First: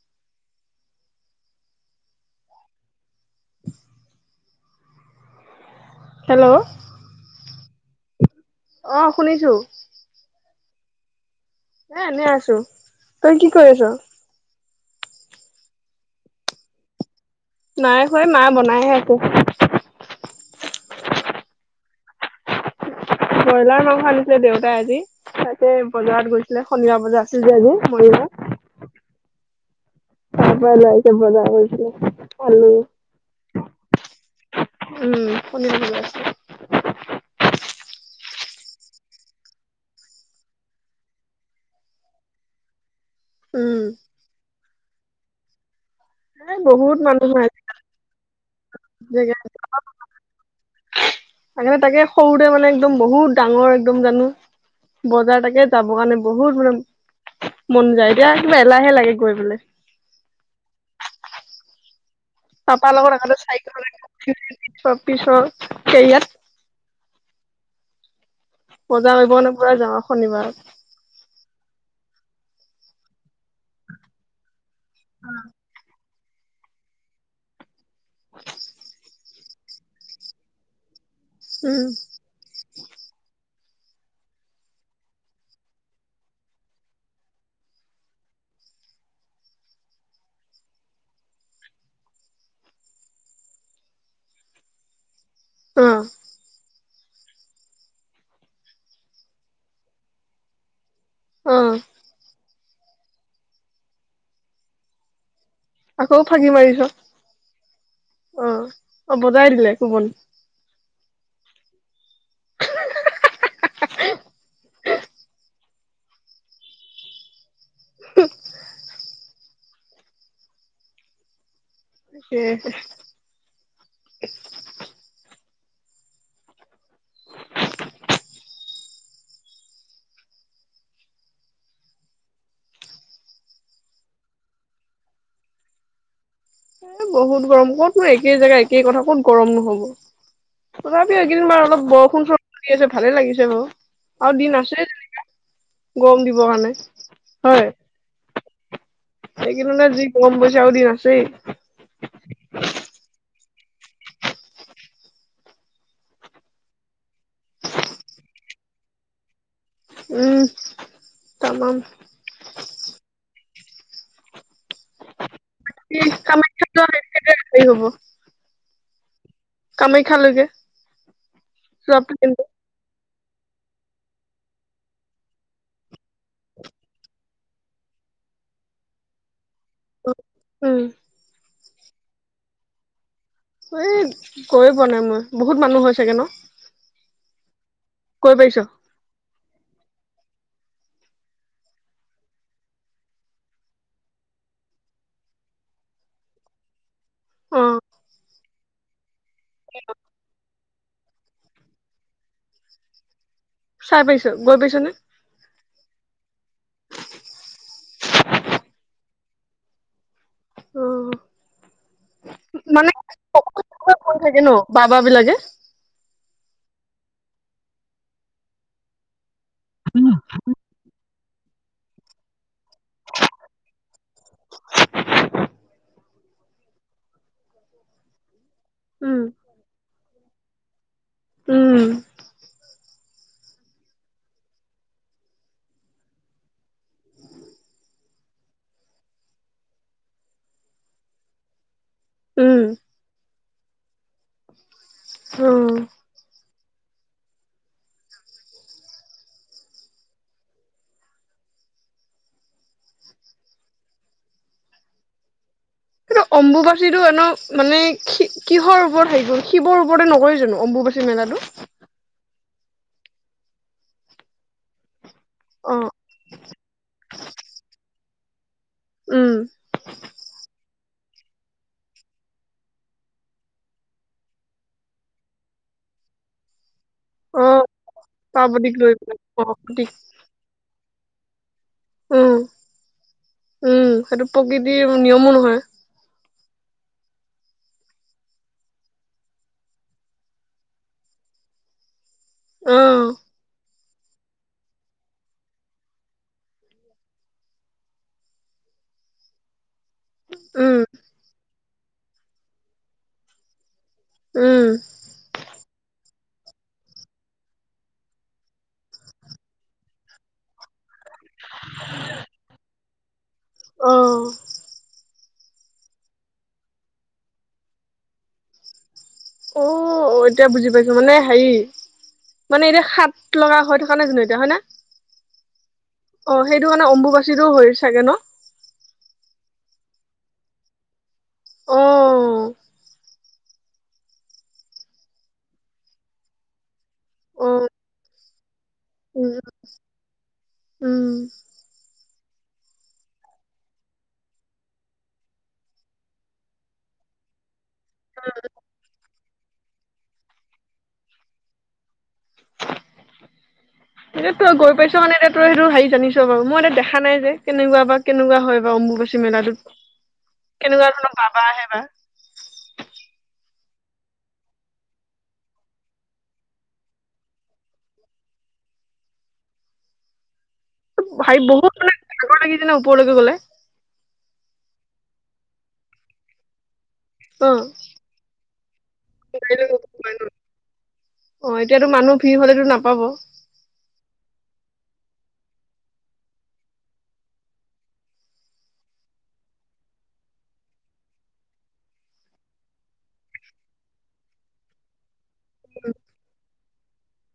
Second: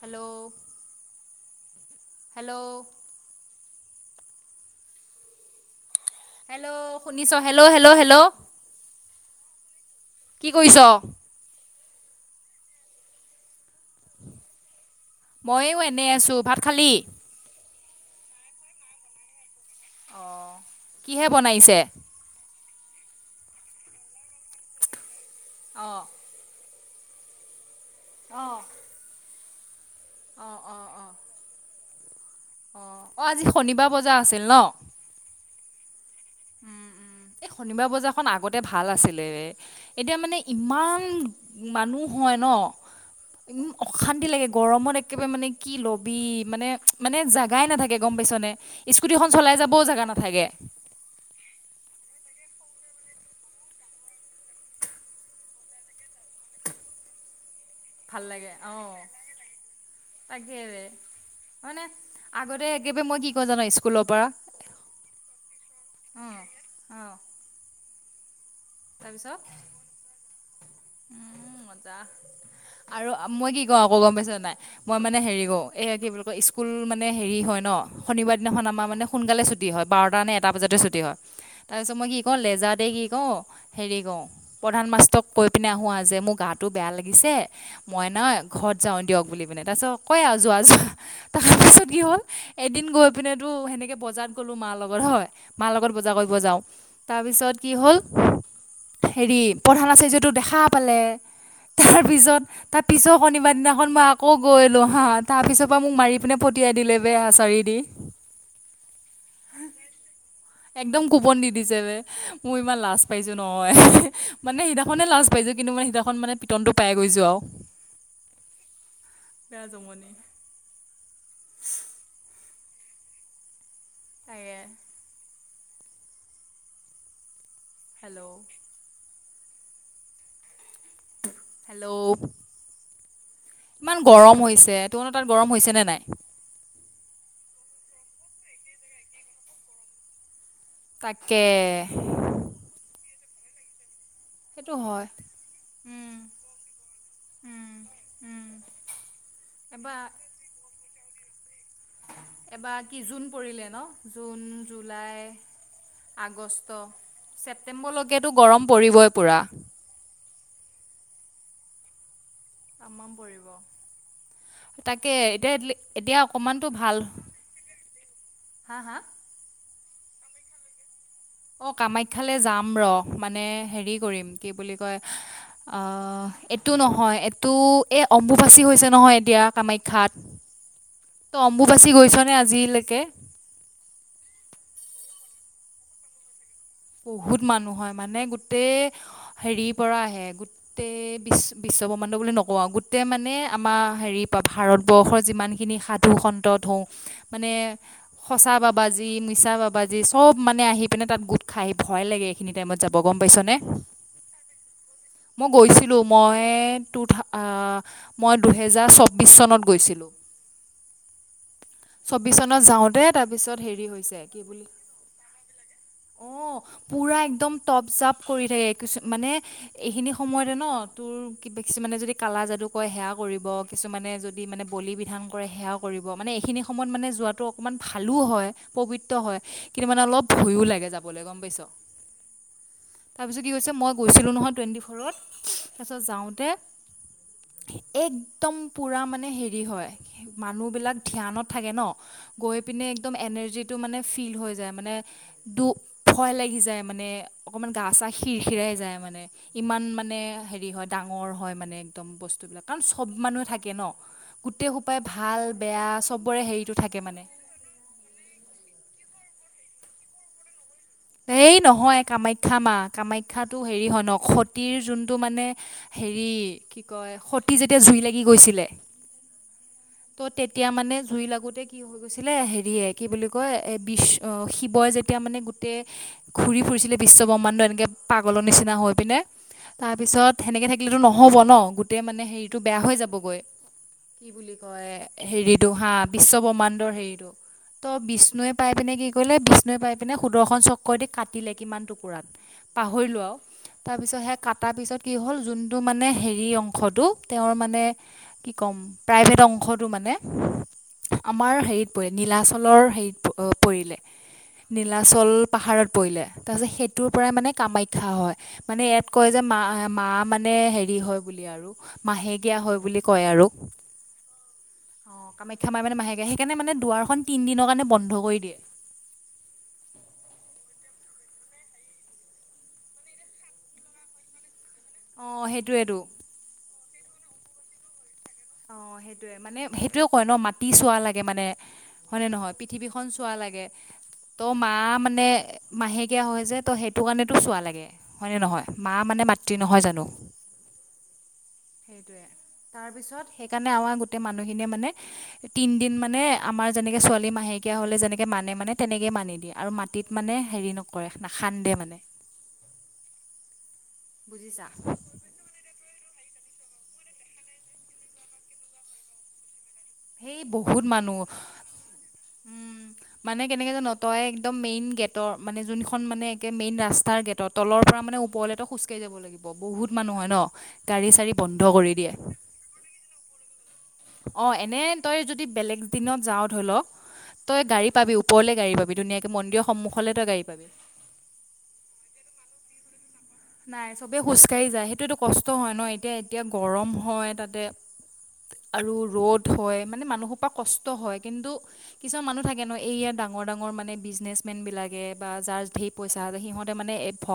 Hello hello hello hello শুনিছ hello hello hello অ শুনিছো কি কৰিছ এ এনেই আছো তই কি কৰি আছ ময়ো এনে আছো ভাত খালি? নাই [unintelligible] মা বনাইহে আছে কিহে বনাইছে ব্ৰইলাৰ মাংস আনিছিলে দেউতাই আজি তাকে অঁ বজাৰত গৈছিলে সন্ধিয়া বজাৰ আছিল যে আজি অঁ [unintelligible] বজাইছে বজাবছো অ অ আজি শনিবাৰ বজাৰ আছিল ন উম শনিবাৰ বজাৰ আছিল উ উম এই শনিবাৰ বজাৰখন আগতে ভাল আছিলে এতিয়া মানে ইমান মানুহ হয় ন উম অশান্তি লাগে গৰমত এক- কে মানে কি লব- বি এ মানে বহুত মানে মানুহ হয় জাগাই নাথাকে গম পাইছ নে স্কুটিখন চলাই যাবও জাগা নাথাকে আগে তাকে সৰুতে মানে একদম বহুত ডাঙৰ এক্দম জানো বজাৰ তাকে যাব কাৰণে বহুত মানে মন যায় ভাল এতিয়া লাগে কিবা অ এলাহে লাগে গৈ পেলাই তাকেৰে মানে পপাৰ লগৰ পৰা অ চাইেলিছ পিছত [unintelligible] সেইয়াত অ বজা‌কৰিব কাৰণে তাৰপিছত পুৰা যাও শনিবাৰ [unintelligible] মজা আৰু মই কি কওঁ আকৌ গম পাইছ নাই মই মানে হেৰি কৰো এই কি স্কুল মানে হেৰি হয় ন শনিবাৰ দিনা‌ মানে সোনকালে ছুটী হয় বাৰটা নে এটা বজতে ছুটি হয় তাৰ উম পিছত মই কি কওঁ লেজাতে কি কওঁ হেৰি কৰওঁ প্ৰধান মাষ্টক কৈ পিনে আহোঁ আজ মোৰ গাটো বেয়া লাগিছে মই নহ ঘৰত যাওঁ দিয়ক বুলি পিনে তাৰপিছত কয় আৰু যোৱা যোৱা তাৰপিছত কি হ'ল এদিন গৈ পিনেতো সেনেকৈ বজাৰত গ'লোঁ মাৰ লগত হয় মাৰ অ লগত বজা কৰিব যাও তাৰপিছত কি হ'ল হেৰি প্ৰধান আছে যে টো দেখা পালে অ তাৰ পিছত তাৰ পিছত শনিবাৰ দিনাখন মই আকৌ গৈ এলো হা [unintelligible] মোক মাৰি আকৌ পিনে ফাগি পঠিয়াই মাৰিছ দিলে বে আচাৰি দি অ অ বজাই দিলে কোবন [unintelligible] একদম কুপন দি দিছে যে মোৰ ইমান লাজ পাইছো নহ মানে সদি [unintelligible] পাইছো কিন্তু মে সিতাখন মানে পিটনটো পাই গৈছো আৰু হু [unintelligible] বেয়া যমনি উ [unintelligible] উম [inaudible] হেল্ল' ইমান গৰম হৈছে তনো তাত গৰম হৈছে নে নাই এ বহুত গৰম কতোৰ একে জেগা একেই কথা ক'ত গৰম নহব তথাপিও তাকে এইেইদিন বাৰ অলপ বৰষুণৰণ আছে ভালে লাগিছে হেল্ল আৰু দিন সেইটো আছে হয় তেনে গৰম দিবৰ কাৰণে হয় এইকেইদিনতে যি কুৱল পৰিছে আৰু [unintelligible] আছেই এবাৰ কি জোন পৰিলে ন জুন, জুলাই, আগষ্ট, ছেপ্টেম্বৰলৈকেতো গৰম পৰিবই পুৰা উম তামাম তামাম পৰিব তাকে দেতলি এই এতিয়া কামাখ্যা অকমানতটো ভাল যোৱা হেৰি হ'ব হা হা কামাখ্যালৈকে অ যোৱা কামাখ্যালৈ প্লেনটো যাম ৰ মানে হেৰি কৰিম কি বুলি কয় অ এইটো নহয় এইটো এই অম্বুবাচী হৈছে নহয় এতিয়া কামাখ্যাত উম ত অম্বুবাচী গৈছনে আজিলৈকে এ গৈয়ে পোৱা নাই মই বহুত মানুহ হয় চাগে ন বহুত মানুহ হয় মানে গৈ পাইছ গোটেই হেৰিৰ পৰা আহে বিশ বিশ্বব্ৰহ্মাড বুলি নকওঁ গোটেই মানে আমাৰ হেৰি ভাৰতবৰ্ষৰ যিমান খিনি সাধু সন্তত হওঁক মানে অ সঁচা বাবাজি মিছা বাবাজি চব মানে আহি পিনে তাত গোট খাই ভয় লাগে এইখিনি টাইমত যাব গম - পাইছনে চাই পাইছ গৈ পাইছ নে? মই গৈছিলো মই টু থাও আ মই দুহেজাৰ চৌব্বিশ চনত গৈছিলোঁ অ চৌব্বিশ চনত মানে যাওঁতে তাৰপিছত হেৰি হৈছে কৈ থাকে ন বাবা বিলাকে পুৰা একদম টপ জাপ কৰি থাকে কিছু মানে এইখিনি সময়তে ন তোৰ কিবা কিছুমানে যদি কালা যাদু কয় সেয়া কৰিব কিছুমানে যদি মানে বলি বিধান কৰে সেয়া কৰিব মানে এইখিনি সময়ত মানে যোৱাটো অকমান ভালো হয় উম পবিত্ৰ হয় কিন্তু মানে অলপু ভয়ো লাগে যাব- বলে গম পাইছ উম তাৰপিছত কি কৈছে মই গৈছিলো নহয় টুৱেণ্টি ফ'ৰত তাৰপিছত যাওঁতে একদম পুৰা মানে হেৰি হয় মানুহবিলাক ধ্যানত থাকে ন গৈ উম পিনে একদম এনাৰ্জিটো মানে ফিল হৈ যায় মানে অ দু ভয় লাগি যায় মানে অকণমান গা চা হিৰ হিৰাই যায় মানে। ইমান মানে হেৰি হয় ডাঙৰ হয় মানে একদম বস্তুবিলাক কাৰণ চব মানুহে থাকে ন গোটেই সোপাই ভাল বেয়া এইটো চবৰে হেৰিটো অম্বুবাচী থাকে টো এন মানে মানে কি কিহৰ ওপৰত হেৰি [unintelligible] শিৱৰ ওপতে নকৰে জানো অম্বুবাচী মেলাটো এই নহয় কামাখ্যা কাখ্যাম মা কামাখ্যাটো হেৰি হয় ন সতীৰ যোন- টো মানে অ হেৰি কি কয় সতিী যেতিয়া জুই লাগি গৈছিলে উম ত' তেতিয়া মানে জুই লাগোতে কি হৈ গৈছিলে হেৰিয়ে কি বুলি কয় এ বি শিৱই যেতিয়া মানে গো। ঘূৰি ফুৰিছিলে। বিশ্ব অ ব্ৰহ্মাণ্ডু এনেকে পাগলৰ পাৰ্বতীক নিচিনা লৈ হৈ পেলাই পিনে অ প্ৰতীক তাৰ পিছত সেনেকে থাকি। নহ'ব ন। গোটেই মানে উম হেৰিটো বেয়া হৈ যাবগৈ উম সেইটো কি বুলি প্ৰকৃতিৰ কয় নিয়মো নহয় হেৰিটো হাঁ বিশ্বব্ৰহ্মাণ্ডৰ হেৰিটো। ত বিষ্ণুৱে পাই পিনে কি কৰিলে বিষ্ণুৱে পাই পিনে। সুদৰ্শন চক্ৰদি কাটিলে কিমান। কুকুৰাত অ পাহৰি লো আও। তাৰপিছত সে কটাৰ পিছত কি হ'ল যোনটো মানে হেৰি অংশটো তেওঁৰ মানে কি ক'ম প্ৰাইভেট অংশ। মানে উম আমাৰ হেৰি। পৰি নীলাচলৰ হেৰিত পৰিলে। উম নীলাচল পাহাৰত পৰিলে তাৰ পিছত সেইটো পৰা কামেখ্যা হয়, মানে এইয়াত কয় যে মা মানে সেৰি হয়। বুলি আৰু মাহেকীয়াা হয় বুলি। কয় আৰু। অহ। অ কামাখ্যা মাৰ মানে মাহেকে সেইকাৰণে মানে দুৱাৰখন তিন দিনৰ কাৰণে বন্ধ কৰি দিয়ে। অ এতিয়া বুজি পাইছো মানে হেৰি মানে এতিয়া খাট লগা হৈ থকা নাই জানো এতিয়া হয় ন। অঁ সেইটোৱেতো অ সেইটো কাৰণে অম্বুবচী। চিযোহৈ চাগে ন। অ সেইটোয়ে মানে সেইটোয়ে কয় ন মাটি চোৱা লাগে। মানে অ হয়নে নহয় পৃথিৱীখন চোৱা লাগে। ত মা মানে মাহেকীয়া হয় যে ত সেই। টো কাৰণেতো অ চোৱা লাগে। হয়নে নহয়। মা মানে উম মাতৃ নহয় জানো উম সেইটয়ে। তাৰ পিছত। সেইকাৰণে আমাৰ গোটেই মানুহখিনিয়ে মানে তিদিন মানে আমাৰ যেনেকে ছোৱালী মাহেকীয়া। তেয়া হ'লে যেনে মান মান তেনেকে মানি। দে আৰু মাটিত মানে হেৰি নকৰে নাখান্দে মানে। এতিয়া তই গৈ পাইছ মানে এ তই সেইটো হেৰি জানিছ। বাৰু মই এতিয়া দেখা নাই যে কেনেকুৱা বা কেনেকুৱা হয় বাু অম্বুবাচী মেলাটোত। সেই বহুত কেনেকুৱা ধৰণৰ মানুহ বাবা আহে বা। উম, মানে কেনেকে জান তই একদম মেইন গেটৰ মানে যোনখন মানে একে মেইন ৰাস্তাৰ গেটৰ তলৰ পৰা মানে ওপৰলে খোজকাঢি যাব লাগিব বহুত মানুহ হয় ন। গাড়ী চাড়ী হ বন্ধ বহুত কৰি মে দিয়ে ডগৰ লাগিছে ন ওপৰলৈকে গলে। অ এনে তই যদি বেলেগ দিনত যাৱও ধৰি লওক। অ তই গাড়ী পাবি ওপৰলে গাড়ী পাবি ধুনীয়াকে গাড়ী লৈ মন্দিৰৰ গ'ব সন্মুখলৈ নোৱাৰি ন। তই গাড়ী পাবি। অ এতিয়াতো মানুহ ভিৰ হলেতো নাপাব অ নাই চবে খোজ কঢ়ি যায়। সেইটো এইটো কষ্ট হয় ন এতিয়া এতিয়া গৰম হয় তাতে আৰু ৰ'দ হয় মানে মানুহৰ পৰা কষ্ট হয়। কিন্তু কিছুমান মানুহ থাকে ন এই ইয়াত ডাঙৰ ডাঙৰ মানে বিজনেচ মেন বিলাকে বা যাৰ ধেৰ পইচা আছে সিহঁতে মানে ভ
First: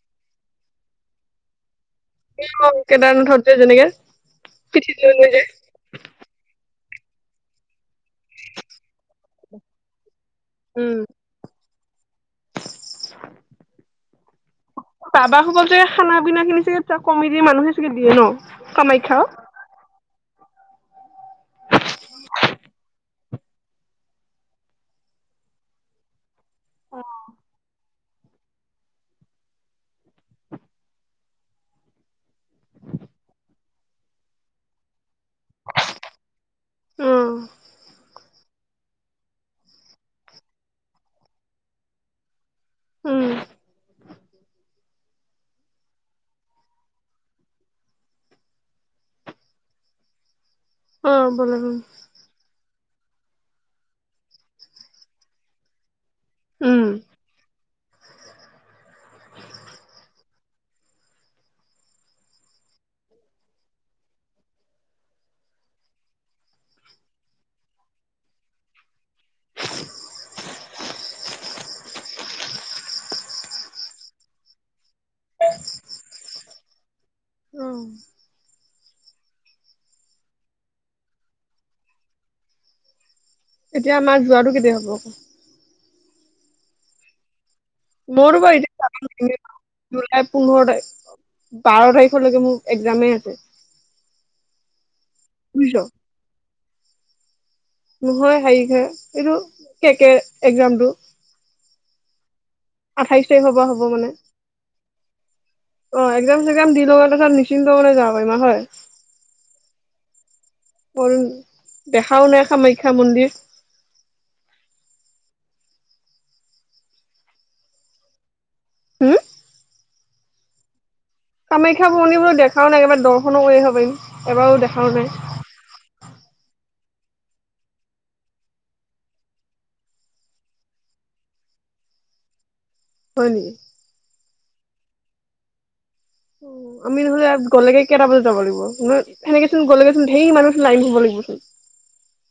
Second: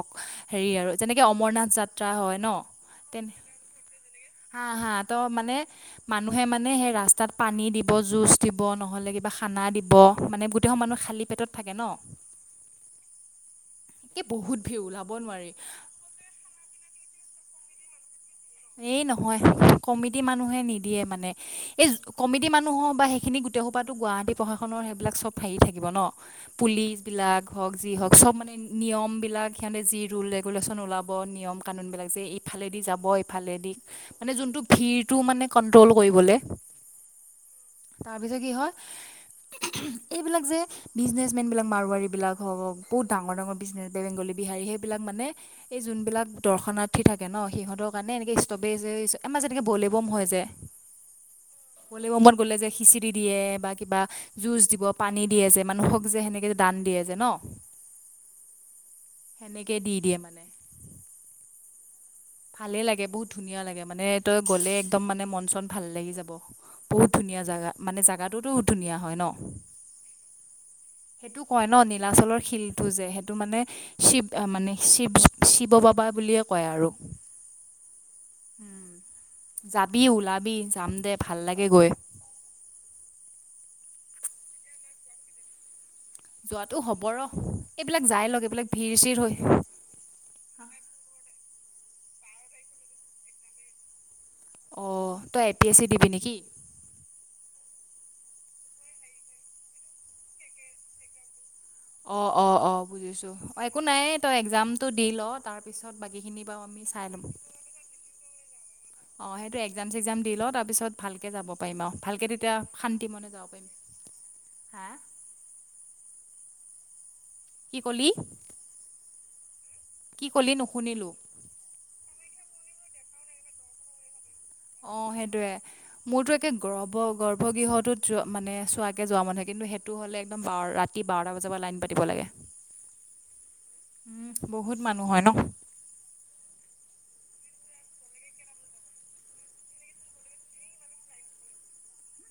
হেৰি আৰু যেনেকে অমৰনাথ যা ত্ৰা হয় ন। কেদাৰনাথত যে যেনেকে হা হা পিঠিত ত' লৈ লৈ যায় মানে মানুহে মানে হে ৰাত ৰাস্তাত পানী দিব, জুচ দিব, নহ'লে কিবা খানা দিব। মানে গোটেই বোৰ মানুহ উম খালী পেটত থাকে ন। এ বহুত ভিৰ ওলাব বাবা নোৱাৰি। সোপা চাগে খানা পিনা খিনি চাগে চব কমিতি মানুহে চাগে দিয়ে ন। এই কামাখ্যা নহয় কমি তি মানুহে নিদিয়ে মানে। এই কমিটি মানুহৰ বা সেইখিনি গোটেই সোপাতো গুৱাহাটী প্ৰশাসনৰ সেইবিলাক চব হেৰি থাকিব ন পুলিচ বিলাক হওঁক যি হওঁক চব মানে নিয়মবিলাক সিহঁতে যি ৰোল ৰেগুলেশ্যন ওলাব নিয়ম কানুন বিলাক যে এইফালেদি যাব ফলে দি মানে যোনটো ভিৰ টো মানে কনট্ৰ'ল কৰিবলৈ। উম কি হয় এইবিলাক যে বিজনেচ মেন বিলাক মাৰোৱাৰী বিলাক হ হ বহুত উম ডাঙৰ ডাঙৰ বিজনেচ বেংগলী, বিহাৰী সেই এইবিলাক মানে এই যোনবিলাক দৰ্শনাৰ্থী থাকে ন সিহঁতক মানে এনেকে ষ্ট'পেজ যে আমাৰ যেনেকে বলেব'ম হয় যে। অ' বলে ব'ম। বলেবমত গ'লে যে খিচিৰি দিয়ে বা কিবা জুচ দিব, পানী দিয়ে যে মানুহক যে সেনেকে দান উম দিয়ে যে ন' সেনেকে দি দিয়ে। ভালে লাগে বহুত ধুনীয়া লাগে মানে। তই গ'লে একদম মানে মন চন ভাল লাগি যাব। বহুত ধুনীয়া জাগা মানে জোগাটোতো ধুনীয়া হয় ন। সেইটো কয় ন নীলাচলৰ শিলটো যে সেইটো মানে শিৱ মানে শিৱ শিৱ বাবা বুলিয়ে কয় আৰু উম। উম যাবি ওলাবি যাম দে ভাল লাগে গৈ। এতিয়া আমাৰ যোৱাটো কেতিয়া হ'ব? যোৱা টো হ'ব ৰহ। মোৰ বাৰু এতিয়া জুলাই পোন্ধৰ তাৰিখ বাৰ তাৰিখ তাৰলৈকে মোৰ এক্জামে আছে। অ' তই এ পি এছ বুজিছ চি দিবি নেকি? নহয় হেৰি হে এইটো একে এক্জামটো। অ'। আঠাইশ অ'অ'বুজিছো তাৰিখৰ অ পৰা একো হ'ব নাই মানে তই এক্জামটো দি ল। তাৰপিছত অ এক্জাম বাকীখিনি বাৰু চেক্জাম আমি দি লওঁ চাই লম। তাৰপিছত নিশ্চিন্ত মনে যাব পাৰিম আৰু হয় অ' সেইটো একজাম চেকজাম দি ল। তাৰপিছত মোৰ ভালকে যাব পাৰিম অ' দেখাও ভালকে নাই তেতিয়া কামাখ্যা শান্তি মনে মন্দিৰ যাব পাৰিম হা কি কলি হম কি কলি নুশুনিলো কামাখ্যা ভগণি বো দেখাও নাই একেবাৰে দৰ্শনো কৰি আহ পাৰিম এবাৰো দেখাও অঁ সেইটোৱে নাই মোৰতো একে গৰ্ভ গৰ্ভগৃহটোত যোৱা মানে চোৱাকে যোৱা মানুহ কিন্তু সেইটো হ'লে একদম ৰাতি বাৰটা বজাৰ পৰা লাইন পাতিব লাগে হয় নী বহুত মানুহ হয় ন আমি নহলে গলেগে কেইটা বজাত যাব লাগিব সেনেকে চুন গলেগে চুন ধেই মানুহচুন লাইন ধৰিব লাগিবচুন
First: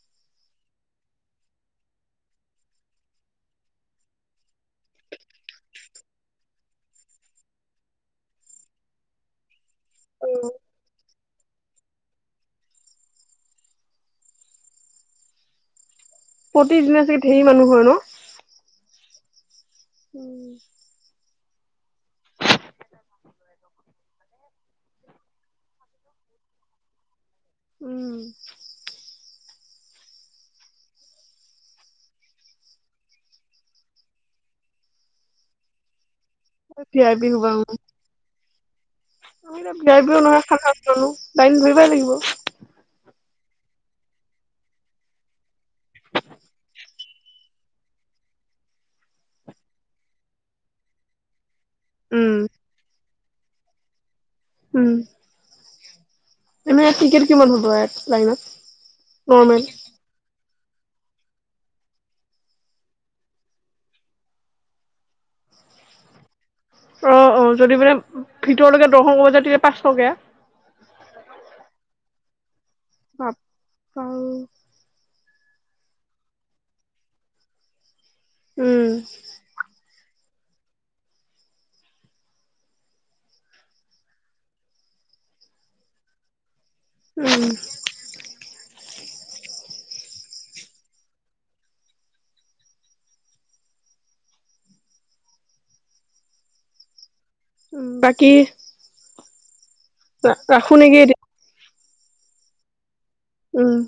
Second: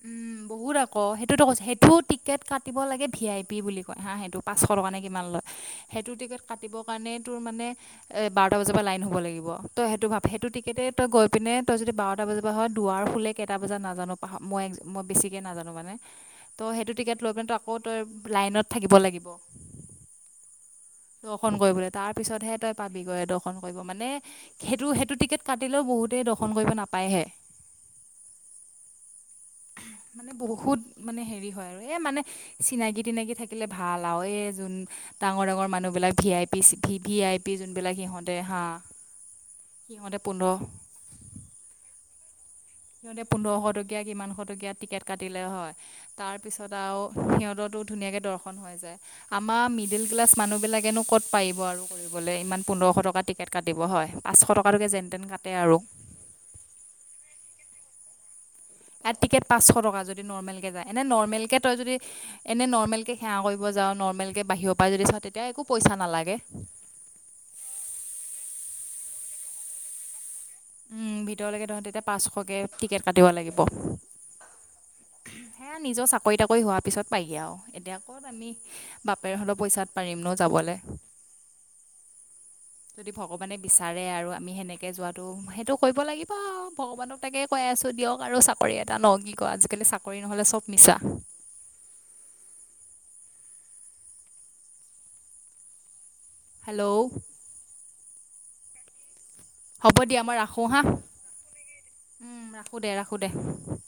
উম বহুত আকৌ সেইটোতো কৈছ সেইটো টিকেট কাটিব লাগে ভি আই পি বুলি কয় হা সেইটো পাঁচশ টকা নে কিমান লয় সেইটো টিকেট কাটিব কাৰণে তোৰ মানে এ বাৰটা বজাৰ পৰা লাইন হব লাগিব তই সেইটো ভাব অ সেইটো টিকেতে তই গৈ পিনে তই যদি বাৰটা বজাৰ পৰা হয় দুৱাৰ খোলে কেইটা বজাত নাজানো পাহৰি মই এক মই বেছিকৈ নাজানো মানে ত' সেইটো প্ৰতিদিনে টিকেট চাগে লৈ ধেৰ পিনে মানুহ আকৌ হয় তই লাইনত থাকিব লাগিব উম অখন কএ বোলে তাৰ পিছতহে তই পাবিগৈ দৰ্শন কৰিব মানে সেইটো সেইটো টিকেট কাটিলেও বহুত তেই দৰ্শন কৰিব নাপায়হে উম মানে বহুত মানে হেৰি হয় আৰু এ মানে চিনাকি টিনাকি থাকিলে ভাল আও এই যোন ডাঙৰ ডাঙৰ মানুহ ভি আই পি হবা উম সিহঁতে হা ভি আই পি সিহঁতে নহয় পোন্ধৰ সাতনো লাইন ধৰিবাই লাগিব সিহঁতে পোন্ধৰশ টকীয়া কিমানশ টকীয়া টিকেট কাটিলে হয় তাৰ পিছত আৰু সিহতৰতো ধুনীয়াকে দৰ্শন হৈ যায় আমাৰ মিডিল ক্লাছ মানুহ বিলাকেনো ক'ত পাৰিব আৰু কৰিবলে উম ইমান পোন্ধৰশ টকা টিকেট কাটিব হয় পাঁচশ টকালৈকে উম। যেন তেন কাটে আৰু এনে টিকেট কিমান হ'ব লাইনত এ টিকেট নৰ্মেল? পাঁচশ টকা যদি নৰ্মেল এ নৰ্মেল কে তই যদি এনে নৰ্মেল কে সেৱা কৰিব যা নৰ্মেল কে বাহিৰৰ পৰা যদি চা তেতিয়া একো পইচা নালাগে অ অ যদি মানে ভিতৰলৈকে দৰ্শন কৰিব যায় তেতিয়া পাঁচশকে উম ভিতৰলৈকে তহ তেতিয়া পাঁচশকে টিকেট কাটিব বাপ্পা লাগিব সেয়া ঐ নিজৰ চাকৰি তাকৰি হোৱাৰ পিছত পাই আও কত আমি উম বাপেৰ হঁতৰ পইচাত পাৰিম ন যাবলৈ যদি ভগৱানে বিচাৰে আৰু আমি সেনেকে যোৱাটো সেইটো কৰিব লাগিব ভগৱানক তাকে উম কৈ আছো দিয়ক আৰু চাকৰি এটা লও কি ক আজিকালি চাকৰি কৰি নহ'লে চব মিছা হেল্ল' উ বাকী হব দিয়া মই ৰাখোঁ ৰাখো হা নেকি এতিয়া উম ৰাখো দে ৰাখো উম সুদে